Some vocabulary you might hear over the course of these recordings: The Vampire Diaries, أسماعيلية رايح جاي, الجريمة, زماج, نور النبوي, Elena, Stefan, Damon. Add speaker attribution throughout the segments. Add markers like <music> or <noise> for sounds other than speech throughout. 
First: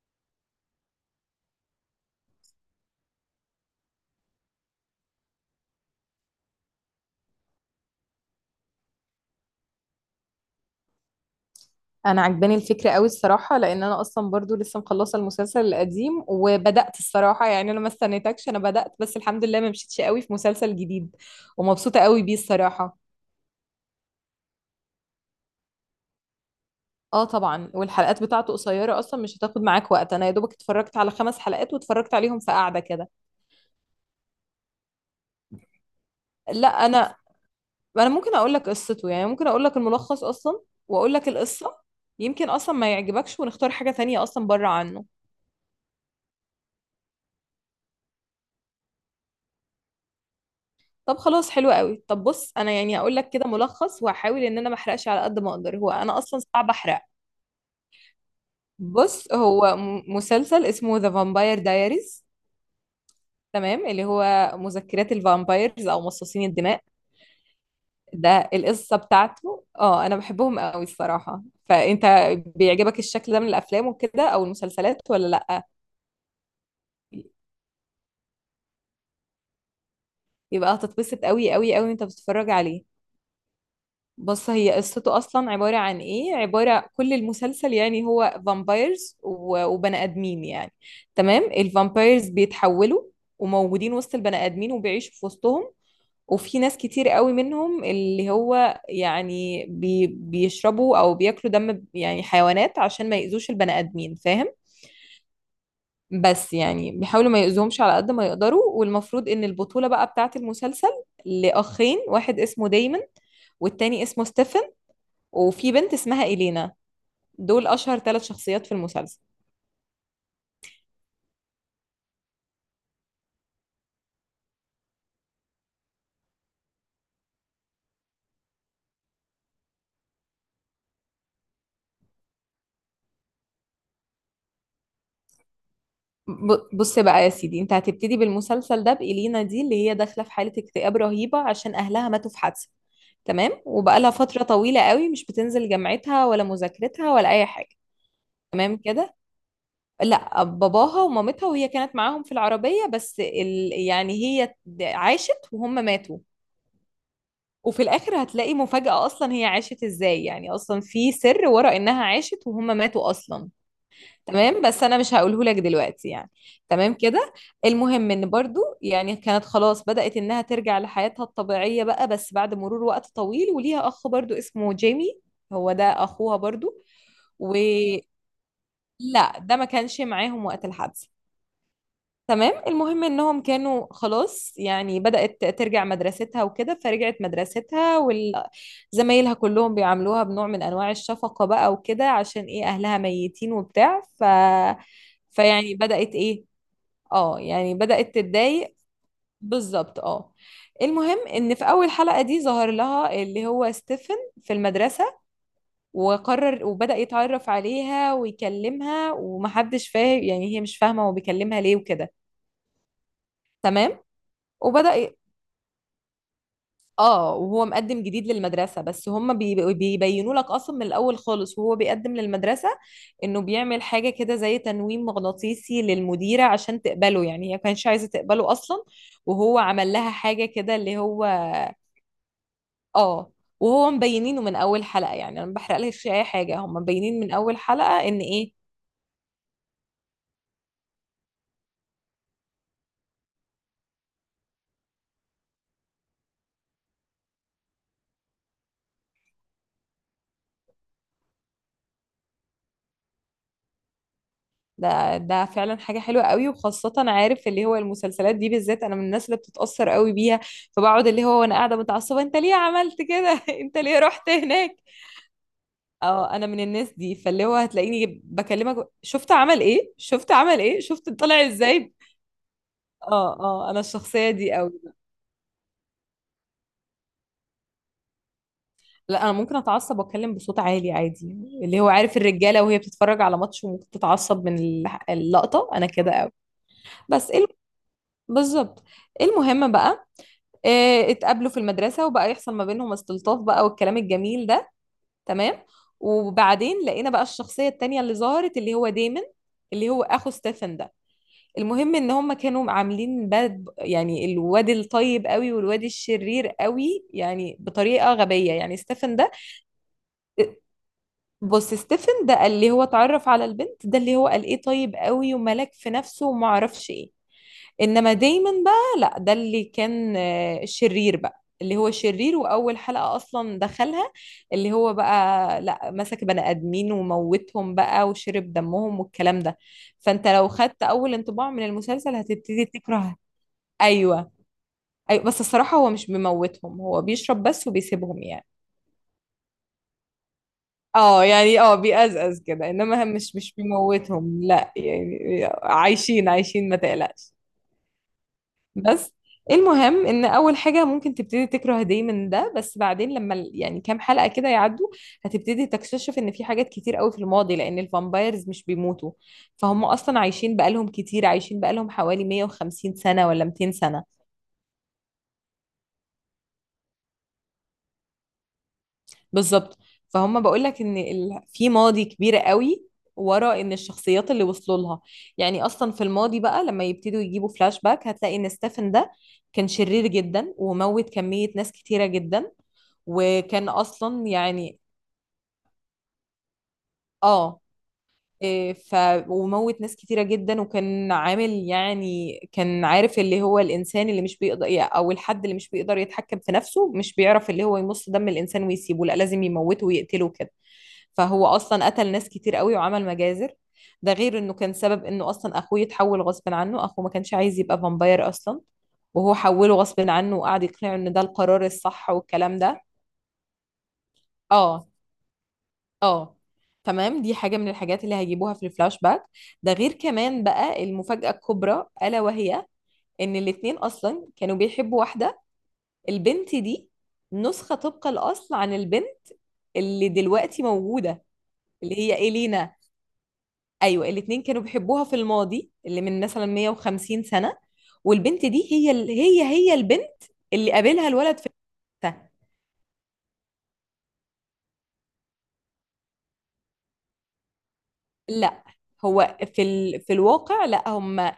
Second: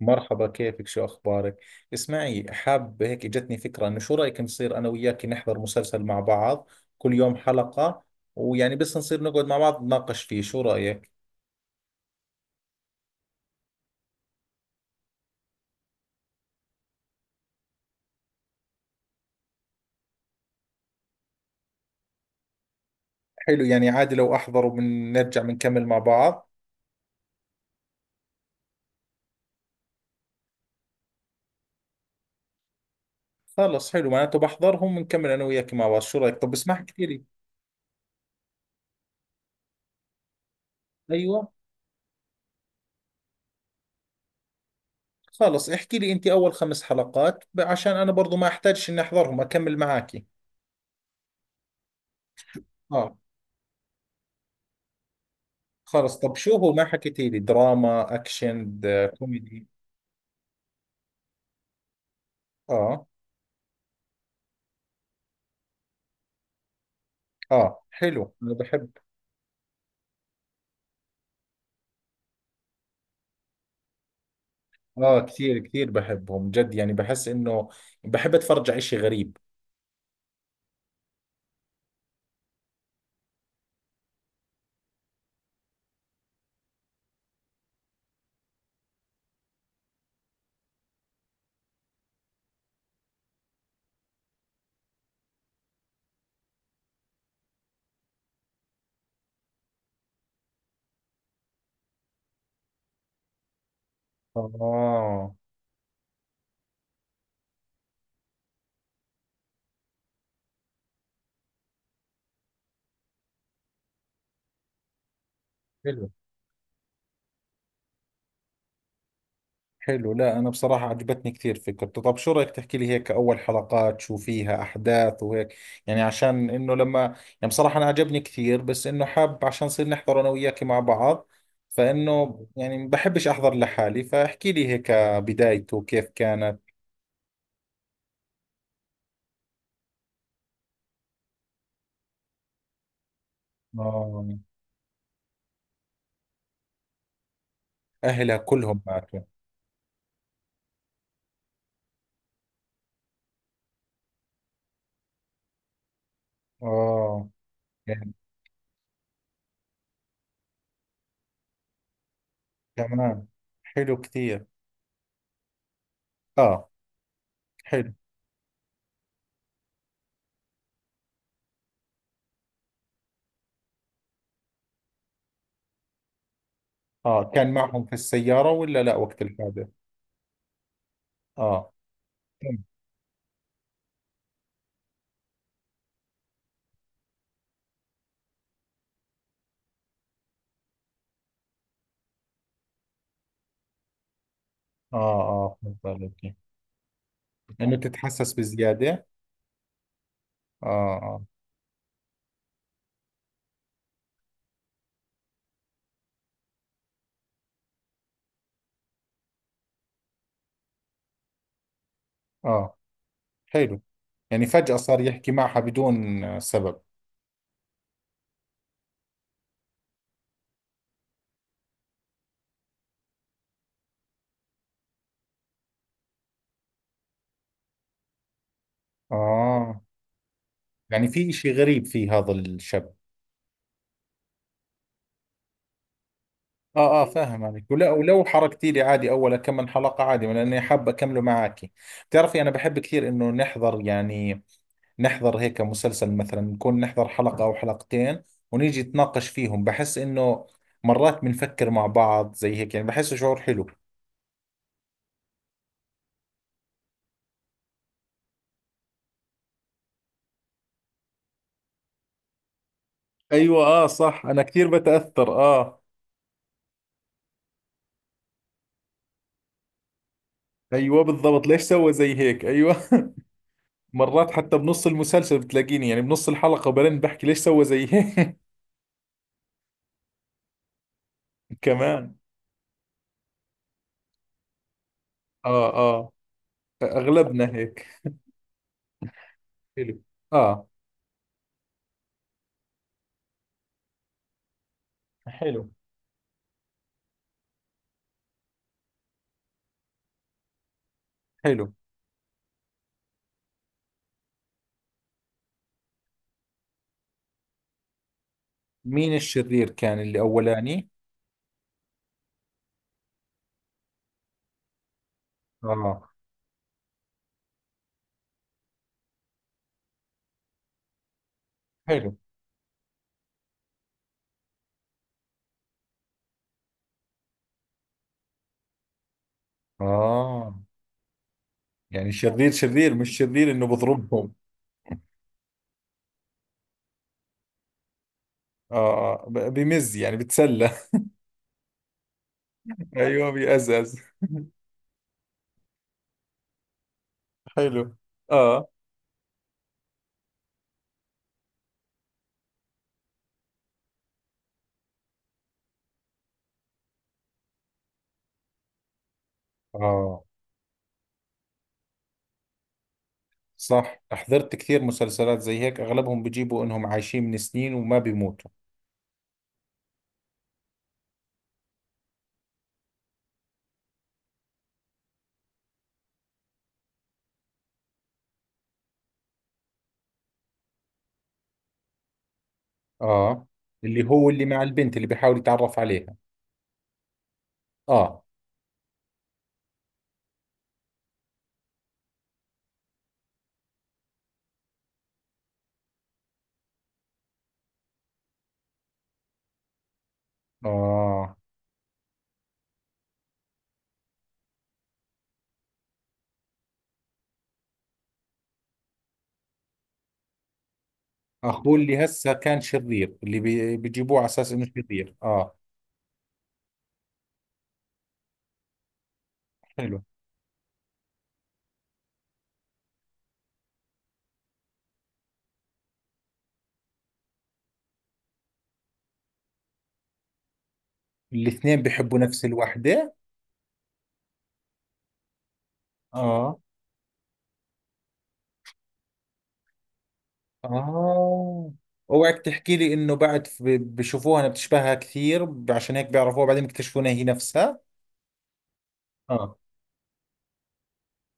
Speaker 1: مرحبا، كيفك؟ شو أخبارك؟ اسمعي، حاب هيك جتني فكرة إنه شو رأيك نصير أنا وياك نحضر مسلسل مع بعض؟ كل يوم حلقة. ويعني بس نصير نقعد مع بعض نناقش فيه، شو رأيك؟
Speaker 2: انا عجباني الفكره قوي الصراحه، لان انا اصلا برضو لسه مخلصه المسلسل القديم وبدات. الصراحه يعني انا ما استنيتكش، انا بدات. بس الحمد لله ما مشيتش قوي في مسلسل جديد، ومبسوطه قوي بيه الصراحه.
Speaker 1: حلو، يعني عادي لو أحضر وبنرجع بنكمل مع بعض.
Speaker 2: اه طبعا، والحلقات بتاعته قصيره اصلا، مش هتاخد معاك وقت. انا يا دوبك اتفرجت على خمس حلقات، واتفرجت عليهم في قعده كده.
Speaker 1: خلص، حلو، معناته بحضرهم بنكمل أنا وياك مع بعض، شو رأيك؟ طب
Speaker 2: لا
Speaker 1: اسمع، احكي
Speaker 2: انا.
Speaker 1: لي.
Speaker 2: انا ممكن اقول لك قصته، يعني ممكن اقول لك الملخص اصلا، واقول لك
Speaker 1: أيوة.
Speaker 2: القصه. يمكن اصلا ما يعجبكش ونختار حاجه تانية اصلا بره عنه.
Speaker 1: خلص احكي لي أنت أول خمس حلقات، عشان أنا برضو ما أحتاجش إني أحضرهم أكمل معاكي.
Speaker 2: طب خلاص حلو قوي. طب بص، انا يعني
Speaker 1: آه.
Speaker 2: هقول لك كده ملخص، وهحاول ان انا ما احرقش على قد ما اقدر. هو
Speaker 1: خلص،
Speaker 2: انا
Speaker 1: طب
Speaker 2: اصلا
Speaker 1: شو
Speaker 2: صعب
Speaker 1: هو ما
Speaker 2: احرق.
Speaker 1: حكيتي لي؟ دراما أكشن
Speaker 2: بص،
Speaker 1: كوميدي؟
Speaker 2: هو مسلسل اسمه ذا فامباير دايريز.
Speaker 1: آه.
Speaker 2: تمام، اللي هو مذكرات الفامبايرز او مصاصين الدماء.
Speaker 1: اه حلو،
Speaker 2: ده
Speaker 1: انا بحب.
Speaker 2: القصه بتاعته. اه انا بحبهم قوي الصراحه. فانت بيعجبك الشكل ده من الافلام وكده او المسلسلات
Speaker 1: اه،
Speaker 2: ولا
Speaker 1: كثير
Speaker 2: لا؟
Speaker 1: كثير بحبهم جد، يعني بحس انه بحب اتفرج على اشي غريب.
Speaker 2: يبقى هتتبسط قوي قوي قوي وانت بتتفرج عليه. بص، هي قصته اصلا عباره عن ايه؟ عباره كل المسلسل يعني هو فامبايرز وبني ادمين يعني. تمام، الفامبايرز بيتحولوا وموجودين وسط البني ادمين وبيعيشوا في وسطهم، وفي ناس كتير قوي منهم اللي هو يعني بيشربوا او بياكلوا دم يعني حيوانات عشان ما يأذوش البني ادمين، فاهم؟
Speaker 1: اه
Speaker 2: بس يعني بيحاولوا ما يأذوهمش على قد ما يقدروا. والمفروض ان البطوله بقى بتاعت المسلسل، لاخين: واحد اسمه دايمون، والتاني اسمه ستيفن، وفي بنت
Speaker 1: حلو.
Speaker 2: اسمها إلينا. دول أشهر ثلاث شخصيات في المسلسل.
Speaker 1: حلو، لا انا بصراحة عجبتني كثير فكرته. طب شو رأيك تحكي لي هيك اول حلقات شو فيها احداث وهيك؟ يعني عشان انه لما، يعني بصراحة انا عجبني كثير، بس انه حاب عشان نصير نحضر انا وياك مع بعض. فانه يعني بحبش احضر لحالي، فاحكي لي هيك بدايته كيف كانت.
Speaker 2: بص بقى يا سيدي، انت هتبتدي بالمسلسل ده بإلينا دي، اللي هي داخلة في حالة اكتئاب رهيبة عشان أهلها ماتوا في حادثة. تمام، وبقالها
Speaker 1: اه.
Speaker 2: فترة طويلة قوي مش بتنزل جامعتها ولا مذاكرتها ولا أي حاجة.
Speaker 1: اهلها
Speaker 2: تمام
Speaker 1: كلهم
Speaker 2: كده.
Speaker 1: ماتوا؟
Speaker 2: لا، باباها ومامتها وهي كانت معاهم في العربية، بس يعني هي عاشت وهم ماتوا.
Speaker 1: اه
Speaker 2: وفي الآخر هتلاقي مفاجأة أصلا، هي عاشت إزاي؟ يعني أصلا في سر ورا إنها عاشت وهم ماتوا
Speaker 1: تمام.
Speaker 2: أصلا.
Speaker 1: حلو كثير.
Speaker 2: تمام. بس انا مش هقوله لك دلوقتي يعني.
Speaker 1: اه
Speaker 2: تمام كده.
Speaker 1: حلو.
Speaker 2: المهم ان برضو يعني كانت خلاص بدأت انها ترجع لحياتها الطبيعية بقى، بس بعد مرور وقت طويل. وليها اخ برضو اسمه جيمي، هو ده اخوها برضو.
Speaker 1: اه، كان
Speaker 2: و
Speaker 1: معهم في السيارة ولا لا وقت
Speaker 2: لا ده ما
Speaker 1: الحادث؟
Speaker 2: كانش معاهم وقت الحادثة.
Speaker 1: اه
Speaker 2: تمام.
Speaker 1: تمام.
Speaker 2: المهم انهم كانوا خلاص، يعني بدأت ترجع مدرستها وكده، فرجعت مدرستها، وزمايلها كلهم بيعاملوها بنوع من انواع الشفقة بقى وكده، عشان ايه؟ اهلها ميتين وبتاع.
Speaker 1: اه اه
Speaker 2: فيعني
Speaker 1: فهمت
Speaker 2: بدأت
Speaker 1: عليك.
Speaker 2: ايه، اه يعني
Speaker 1: انه
Speaker 2: بدأت
Speaker 1: تتحسس
Speaker 2: تتضايق.
Speaker 1: بزيادة.
Speaker 2: بالظبط اه.
Speaker 1: اه. اه.
Speaker 2: المهم ان في اول حلقة دي ظهر لها اللي هو ستيفن في المدرسة، وقرر وبدأ يتعرف عليها ويكلمها، ومحدش فاهم. يعني هي مش فاهمة هو بيكلمها ليه وكده.
Speaker 1: اه حلو.
Speaker 2: تمام،
Speaker 1: يعني فجأة صار
Speaker 2: وبدأ.
Speaker 1: يحكي معها بدون سبب.
Speaker 2: اه، وهو مقدم جديد للمدرسة، بس هم بيبينوا لك اصلا من الاول خالص، وهو بيقدم للمدرسة، انه بيعمل حاجة كده زي تنويم مغناطيسي للمديرة عشان تقبله، يعني هي ما كانتش عايزة تقبله اصلا، وهو
Speaker 1: اه،
Speaker 2: عمل لها حاجة كده اللي
Speaker 1: يعني
Speaker 2: هو.
Speaker 1: في اشي غريب في هذا الشاب.
Speaker 2: اه، وهو مبينينه من اول حلقة. يعني انا ما بحرقلكش اي حاجة، هم
Speaker 1: اه اه
Speaker 2: مبينين من
Speaker 1: فاهم
Speaker 2: اول
Speaker 1: عليك، ولا
Speaker 2: حلقة ان
Speaker 1: ولو
Speaker 2: ايه.
Speaker 1: حركتي لي عادي اول كم من حلقة، عادي لاني حاب اكمله معك. بتعرفي انا بحب كثير انه نحضر، يعني نحضر هيك مسلسل، مثلا نكون نحضر حلقة أو حلقتين ونيجي نتناقش فيهم. بحس إنه مرات بنفكر مع بعض زي هيك، يعني بحسه شعور حلو.
Speaker 2: ده فعلا حاجة حلوة قوي، وخاصة عارف اللي هو المسلسلات دي بالذات، انا من الناس اللي بتتأثر قوي بيها، فبقعد اللي هو وانا قاعدة متعصبة: انت ليه عملت كده <laughs>
Speaker 1: ايوه،
Speaker 2: انت
Speaker 1: اه
Speaker 2: ليه
Speaker 1: صح
Speaker 2: رحت
Speaker 1: انا كثير
Speaker 2: هناك.
Speaker 1: بتاثر، اه.
Speaker 2: اه انا من الناس دي، فاللي هو هتلاقيني بكلمك: شفت عمل ايه، شفت عمل ايه،
Speaker 1: ايوه
Speaker 2: شفت
Speaker 1: بالضبط،
Speaker 2: طلع
Speaker 1: ليش سوى
Speaker 2: ازاي.
Speaker 1: زي هيك؟ ايوه.
Speaker 2: اه اه، انا
Speaker 1: <laughs> مرات
Speaker 2: الشخصية دي
Speaker 1: حتى
Speaker 2: قوي.
Speaker 1: بنص المسلسل بتلاقيني، يعني بنص الحلقه، وبعدين بحكي ليش سوى زي هيك.
Speaker 2: لا انا ممكن اتعصب واتكلم بصوت عالي عادي،
Speaker 1: <laughs>
Speaker 2: اللي هو
Speaker 1: كمان.
Speaker 2: عارف الرجالة وهي بتتفرج على ماتش وممكن تتعصب من اللقطة.
Speaker 1: اه
Speaker 2: انا
Speaker 1: اه،
Speaker 2: كده قوي. بس ايه
Speaker 1: اغلبنا هيك.
Speaker 2: بالظبط. إيه المهم
Speaker 1: حلو.
Speaker 2: بقى،
Speaker 1: اه.
Speaker 2: اتقابلوا في المدرسة، وبقى يحصل ما بينهم استلطاف بقى والكلام الجميل ده. تمام.
Speaker 1: حلو
Speaker 2: وبعدين لقينا بقى الشخصية التانية اللي ظهرت اللي هو ديمن، اللي هو اخو ستيفن ده.
Speaker 1: حلو،
Speaker 2: المهم ان هم كانوا عاملين باد، يعني الواد الطيب قوي والواد الشرير قوي، يعني بطريقة غبية يعني.
Speaker 1: مين
Speaker 2: ستيفن ده،
Speaker 1: الشرير كان اللي أولاني؟
Speaker 2: بص ستيفن ده اللي هو اتعرف على البنت، ده اللي هو قال ايه طيب قوي وملاك في
Speaker 1: اه
Speaker 2: نفسه وما اعرفش ايه. انما دايما بقى لا، ده اللي كان شرير بقى، اللي هو
Speaker 1: حلو.
Speaker 2: شرير، واول حلقة اصلا دخلها اللي هو بقى، لا، مسك بني ادمين وموتهم بقى وشرب دمهم والكلام ده. فانت لو
Speaker 1: آه،
Speaker 2: خدت اول انطباع من
Speaker 1: يعني
Speaker 2: المسلسل
Speaker 1: شرير
Speaker 2: هتبتدي
Speaker 1: شرير، مش
Speaker 2: تكره.
Speaker 1: شرير انه
Speaker 2: ايوه
Speaker 1: بضربهم.
Speaker 2: ايوه، بس الصراحة هو مش بيموتهم، هو بيشرب بس وبيسيبهم يعني.
Speaker 1: اه، بمز، يعني بتسلى.
Speaker 2: اه يعني اه بيقزقز كده،
Speaker 1: <laughs>
Speaker 2: انما هم
Speaker 1: ايوه
Speaker 2: مش
Speaker 1: بيأزأز.
Speaker 2: بيموتهم لا، يعني عايشين عايشين ما تقلقش.
Speaker 1: حلو. اه
Speaker 2: بس المهم ان اول حاجه ممكن تبتدي تكره دايما من ده، بس بعدين لما يعني كام حلقه كده يعدوا، هتبتدي تكتشف ان في حاجات كتير قوي في الماضي، لان الفامبايرز مش بيموتوا، فهم اصلا
Speaker 1: اه
Speaker 2: عايشين بقالهم كتير، عايشين بقالهم حوالي 150 سنه ولا 200
Speaker 1: صح،
Speaker 2: سنه.
Speaker 1: حضرت كثير مسلسلات زي هيك اغلبهم بيجيبوا انهم عايشين من سنين وما بيموتوا.
Speaker 2: بالظبط. فهم بقول لك ان في ماضي كبير قوي ورا ان الشخصيات اللي وصلوا لها. يعني اصلا في الماضي بقى لما يبتدوا يجيبوا فلاش باك، هتلاقي ان ستيفن ده كان شرير جدا وموت كمية ناس كتيرة جدا،
Speaker 1: اه،
Speaker 2: وكان
Speaker 1: اللي
Speaker 2: اصلا
Speaker 1: هو اللي مع
Speaker 2: يعني
Speaker 1: البنت اللي بيحاول يتعرف عليها.
Speaker 2: اه
Speaker 1: اه.
Speaker 2: إيه، ف وموت ناس كتيرة جدا، وكان عامل يعني كان عارف اللي هو الإنسان اللي مش بيقدر، أو الحد اللي مش بيقدر يتحكم في نفسه، مش بيعرف اللي هو يمص دم الإنسان ويسيبه، لا لازم يموته ويقتله كده.
Speaker 1: اه.
Speaker 2: فهو أصلا قتل ناس كتير قوي وعمل مجازر. ده غير إنه كان سبب إنه أصلا أخوه يتحول غصب عنه. أخوه ما كانش عايز يبقى فامباير أصلا، وهو حوله غصب عنه وقعد يقنعه إن ده القرار
Speaker 1: اخوه اللي
Speaker 2: الصح
Speaker 1: هسه
Speaker 2: والكلام
Speaker 1: كان
Speaker 2: ده.
Speaker 1: شرير اللي بيجيبوه على اساس انه
Speaker 2: اه
Speaker 1: شرير، اه.
Speaker 2: اه. تمام، دي حاجة من الحاجات اللي هيجيبوها في الفلاش باك. ده غير
Speaker 1: حلو.
Speaker 2: كمان بقى المفاجأة الكبرى ألا وهي إن الاتنين أصلا كانوا بيحبوا واحدة، البنت دي نسخة طبق الأصل عن البنت اللي دلوقتي موجودة،
Speaker 1: الاثنين
Speaker 2: اللي هي
Speaker 1: بيحبوا نفس
Speaker 2: إلينا.
Speaker 1: الوحدة؟
Speaker 2: أيوة الاتنين كانوا بيحبوها في الماضي اللي من مثلا
Speaker 1: اه.
Speaker 2: 150 سنة. والبنت دي هي هي هي البنت اللي قابلها الولد في.
Speaker 1: آه، اوعك تحكي لي انه بعد بشوفوها انها بتشبهها كثير عشان هيك بيعرفوها، بعدين بيكتشفوا انها هي نفسها.
Speaker 2: لا هو
Speaker 1: اه.
Speaker 2: في في الواقع لا، هم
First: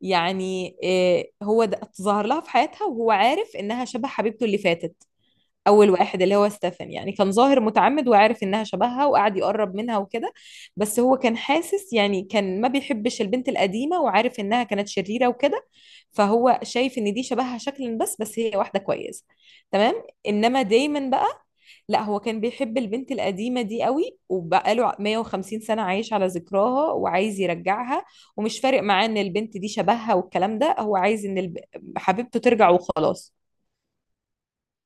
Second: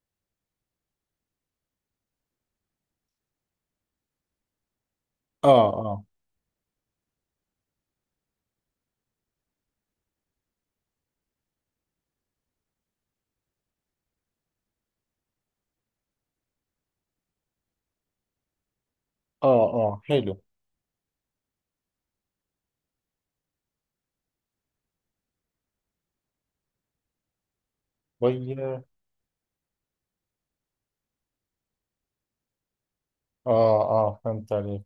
Speaker 2: يعني إيه، هو ده ظهر لها في حياتها وهو عارف انها شبه حبيبته اللي فاتت.
Speaker 1: اه.
Speaker 2: اول
Speaker 1: اه.
Speaker 2: واحد اللي هو ستيفن يعني كان ظاهر متعمد وعارف انها شبهها وقعد يقرب منها وكده. بس هو كان حاسس يعني، كان ما بيحبش البنت القديمة وعارف انها كانت شريرة وكده، فهو شايف ان دي شبهها شكلا بس، هي واحدة كويسة.
Speaker 1: اه.
Speaker 2: تمام.
Speaker 1: اه حلو.
Speaker 2: انما دايما بقى لا، هو كان بيحب البنت القديمة دي قوي وبقاله 150 سنة عايش على ذكراها وعايز يرجعها،
Speaker 1: طيب.
Speaker 2: ومش فارق
Speaker 1: اه
Speaker 2: معاه ان البنت دي شبهها والكلام ده. هو عايز ان حبيبته ترجع وخلاص.
Speaker 1: اه فهمت عليك.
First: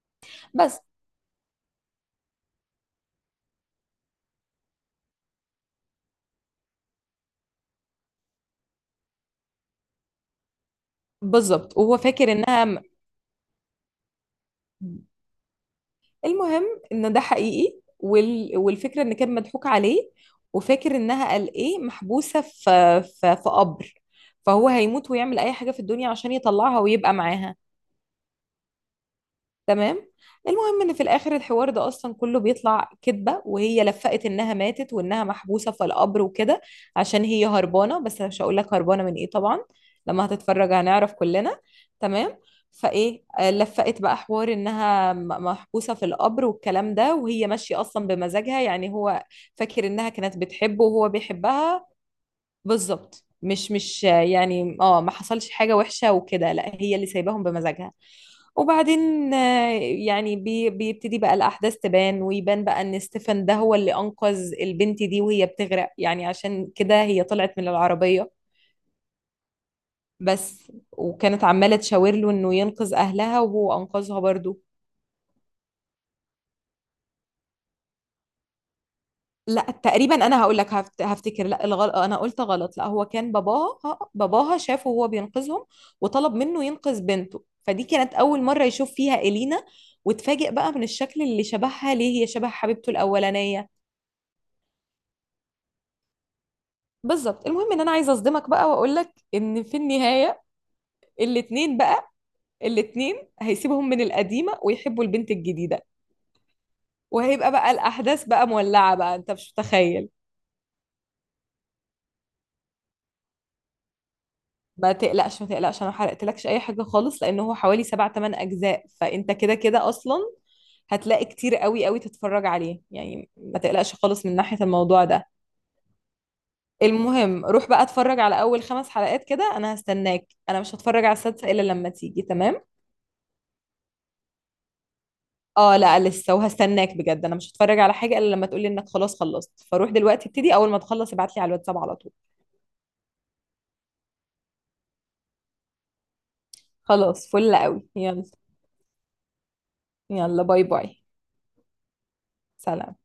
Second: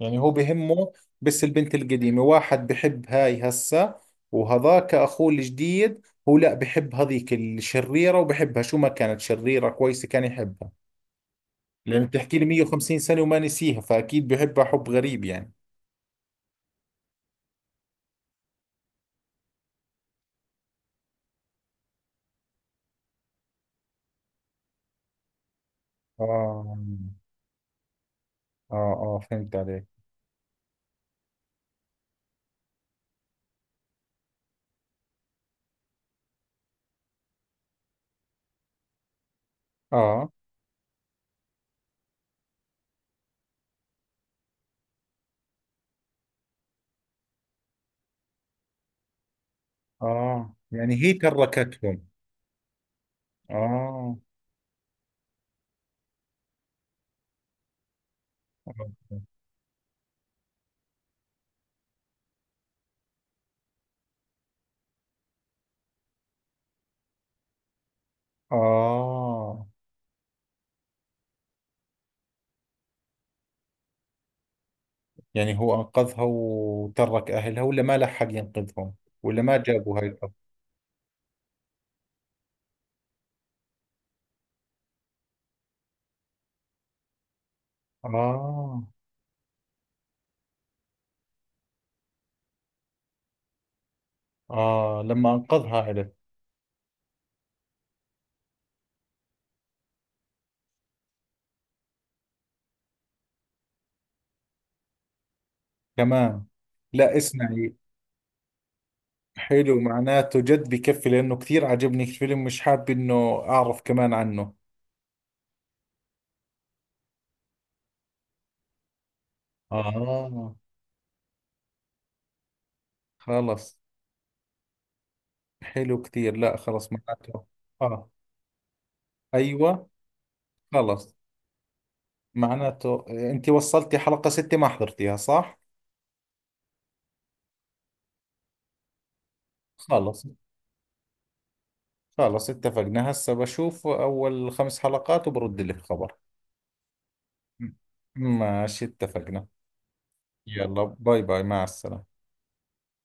Speaker 1: يعني هو
Speaker 2: بس
Speaker 1: بهمه بس البنت القديمة، واحد بحب هاي هسه وهذاك اخوه الجديد. هو لا، بحب هذيك الشريرة وبحبها شو ما كانت، شريرة كويسة كان يحبها.
Speaker 2: بالظبط. وهو
Speaker 1: لأنه
Speaker 2: فاكر
Speaker 1: بتحكي لي
Speaker 2: انها م-
Speaker 1: 150 سنة وما نسيها، فأكيد بحبها حب غريب يعني.
Speaker 2: المهم ان ده حقيقي، والفكرة ان كان مضحوك عليه، وفاكر انها قال ايه محبوسة في في قبر، فهو هيموت ويعمل اي حاجة في الدنيا عشان
Speaker 1: اه.
Speaker 2: يطلعها ويبقى معاها.
Speaker 1: اه اه فهمت عليك.
Speaker 2: تمام. المهم ان في الاخر الحوار ده اصلا كله بيطلع كذبه، وهي لفقت انها ماتت وانها محبوسه في القبر وكده، عشان هي هربانه، بس أنا مش هقول لك هربانه من ايه طبعا. لما
Speaker 1: اه
Speaker 2: هتتفرج هنعرف كلنا. تمام. فايه لفقت بقى حوار انها محبوسه في القبر والكلام ده، وهي ماشيه اصلا بمزاجها، يعني هو فاكر انها كانت
Speaker 1: اه،
Speaker 2: بتحبه
Speaker 1: يعني
Speaker 2: وهو
Speaker 1: هي
Speaker 2: بيحبها.
Speaker 1: تركتهم.
Speaker 2: بالظبط، مش مش آه،
Speaker 1: اه.
Speaker 2: يعني اه ما حصلش حاجه وحشه وكده، لا هي اللي سايباهم بمزاجها.
Speaker 1: اه
Speaker 2: وبعدين يعني بيبتدي بقى الأحداث تبان، ويبان بقى إن ستيفن ده هو اللي أنقذ البنت دي وهي بتغرق. يعني عشان كده هي طلعت من العربية
Speaker 1: آه.
Speaker 2: بس، وكانت عمالة تشاور له إنه ينقذ أهلها، وهو أنقذها برضو.
Speaker 1: يعني هو انقذها وترك اهلها ولا ما لحق ينقذهم؟ ولا ما
Speaker 2: لا
Speaker 1: جابوا هاي
Speaker 2: تقريبا،
Speaker 1: الأرض؟
Speaker 2: أنا هقول لك هفتكر. لا الغلط، أنا قلت غلط. لا هو كان باباها شافه وهو بينقذهم، وطلب منه ينقذ بنته، فدي كانت أول مرة
Speaker 1: آه.
Speaker 2: يشوف فيها إلينا، وتفاجئ بقى من الشكل اللي شبهها ليه، هي شبه حبيبته الأولانية.
Speaker 1: آه لما أنقذها عرف.
Speaker 2: بالظبط. المهم ان انا عايزه اصدمك بقى واقول لك ان في النهايه الاتنين بقى، الاتنين هيسيبهم من القديمه ويحبوا البنت الجديده،
Speaker 1: كمان؟ لا
Speaker 2: وهيبقى بقى
Speaker 1: اسمعي،
Speaker 2: الاحداث بقى مولعه بقى، انت مش
Speaker 1: حلو
Speaker 2: متخيل.
Speaker 1: معناته، جد بكفي لأنه كثير عجبني الفيلم، مش حاب إنه أعرف كمان عنه.
Speaker 2: ما تقلقش ما تقلقش، انا ما حرقتلكش اي حاجه خالص، لان هو حوالي سبع تمن اجزاء، فانت كده كده اصلا
Speaker 1: آه.
Speaker 2: هتلاقي كتير قوي قوي تتفرج عليه، يعني ما
Speaker 1: خلص
Speaker 2: تقلقش خالص من ناحيه الموضوع ده.
Speaker 1: حلو كثير، لا خلص معناته.
Speaker 2: المهم روح بقى
Speaker 1: آه
Speaker 2: اتفرج على اول خمس حلقات كده، انا
Speaker 1: أيوة.
Speaker 2: هستناك، انا مش هتفرج على
Speaker 1: خلص
Speaker 2: السادسه الا لما تيجي. تمام.
Speaker 1: معناته انت وصلتي حلقة ستة ما حضرتيها، صح؟
Speaker 2: اه لا لسه، وهستناك بجد، انا مش هتفرج على حاجه الا لما تقولي انك خلاص خلصت، فروح
Speaker 1: خلص.
Speaker 2: دلوقتي ابتدي، اول ما تخلص ابعت لي على الواتساب على طول.
Speaker 1: خلص، اتفقنا. هسه بشوف اول خمس حلقات وبرد لك خبر.
Speaker 2: خلاص فل
Speaker 1: م-
Speaker 2: قوي يلا.
Speaker 1: ماشي، اتفقنا.
Speaker 2: يلا باي
Speaker 1: يلا
Speaker 2: باي.
Speaker 1: باي باي، مع السلامة.
Speaker 2: سلام.